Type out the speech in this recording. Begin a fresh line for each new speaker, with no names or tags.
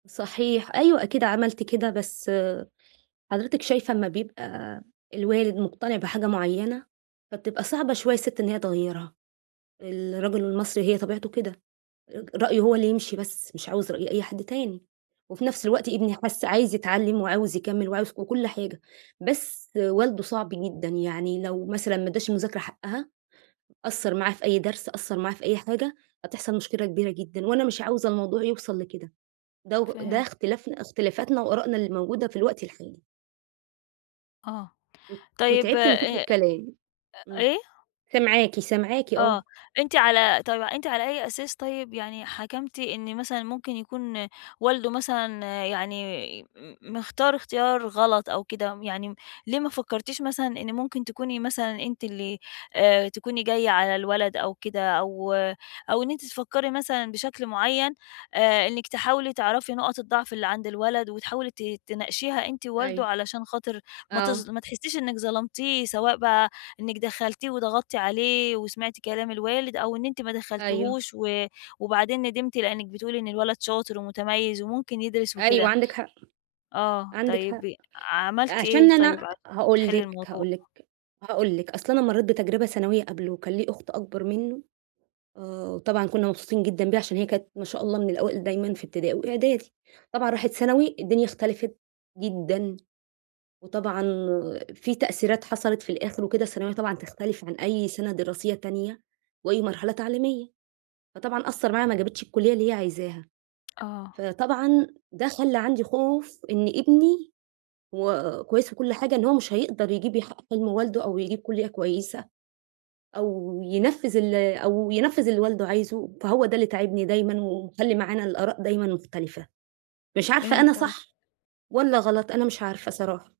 صحيح، أيوه، أكيد عملت كده. بس حضرتِك شايفة، أما بيبقى الوالد مقتنع بحاجة معيَّنة، فبتبقى صعبة شوية الست إن هي تغيِّرها. الرجل المصري هي طبيعته كده، ر رأيه هو اللي يمشي بس، مش عاوز رأي أي حد تاني. وفي نفْس الوقت، ابني حِس عايز يتعلَّم وعاوز يكمِّل وعاوز و وكل حاجة، بس والده صعب جدًا. يعني لو مثلًا ما اداش المذاكرة حقها، قصَّر معاه في أي درس، قصَّر معاه في أي حاجة، هتحصل مشكلة كبيرة جدًا، وأنا مش عاوزة الموضوع يوصل لكده. دو ده
فهمت.
اختلافنا اختلافاتنا وآرائنا اللي موجودة في الوقت الحالي.
آه.
وت
طيب، آآ،
وتعبت من كتر
آآ،
الكلام، امم.
إيه؟
سامعاكِ، سامعاكِ آه.
آه، أنتِ على طيب، أنتِ على أي أساس طيب، يعني حكمتِ إن مثلًا ممكن يكون والده مثلًا يعني م مختار اختيار غلط أو كده؟ يعني ليه ما فكرتيش مثلًا إن ممكن تكوني مثلًا أنتِ اللي آآ، تكوني جاية على الولد أو كده، أو أو إن أنتِ تفكري مثلًا بشكل معيّن، آآ، إنِك تحاولي تعرفي نقط الضعف اللي عند الولد وتحاولي ت تناقشيها أنتِ ووالده،
أيوه.
علشان خاطر ما تظ
آه.
ما تحسيش إنك ظلمتيه، سواء بقى إنِك دخَّلتيه وضغطِّتِ عليه وسمعتِ كلام الوالد، أو إن أنتِ ما
أيوه.
دخَّلتيهوش و وبعدين ندِمتِ، لأنِك بتقولي إن الولد شاطر ومتميِّز وممكن يدرس
أيوه،
وكده؟
عندِك حق،
آه،
عندِك
طيب
حق.
ي عملتِ إيه
عشان
طيب
أنا
عشان
هاقول
تحلّي
لِك
الموضوع؟
هاقول لِك هاقول لِك، أصل أنا مرَّيت بتجربة ثانوية قبله، وكان ليه أُخت أكبر منه، آآ، وطبعًا كنا مبسوطين جدًا بيها، عشان هي كانت ما شاء الله من الأوائل دايمًا في ابتدائي وإعدادي. طبعًا راحت ثانوي، الدنيا اختلفت جدًا، وطبعًا في تأثيرات حصلت، في الآخر وكده، الثانوية طبعًا بتختلف عن أي سنة دراسية تانية وأي مرحلة تعليمية. فطبعًا أثَّر معاها، ما جابتش الكُلية اللي هي عايزاها،
آه.
فطبعًا ده خلَّى عندي خوف إن ابني، هو كويس وكل حاجة، إن هو مش هيقدر يجيّب يحقِّق حِلم والده أو يجيّب كُلية كويسة، أو ينفِّذ ال أو ينفِّذ اللي والده عايزه. فهو ده اللي تاعبني دايمًا ومخلِّي معانا الآراء دايمًا مختلفة، مش عارفة،
فهمت
أنا
قصدِك.
صح والّا غلط. أنا مش عارفة صراحة.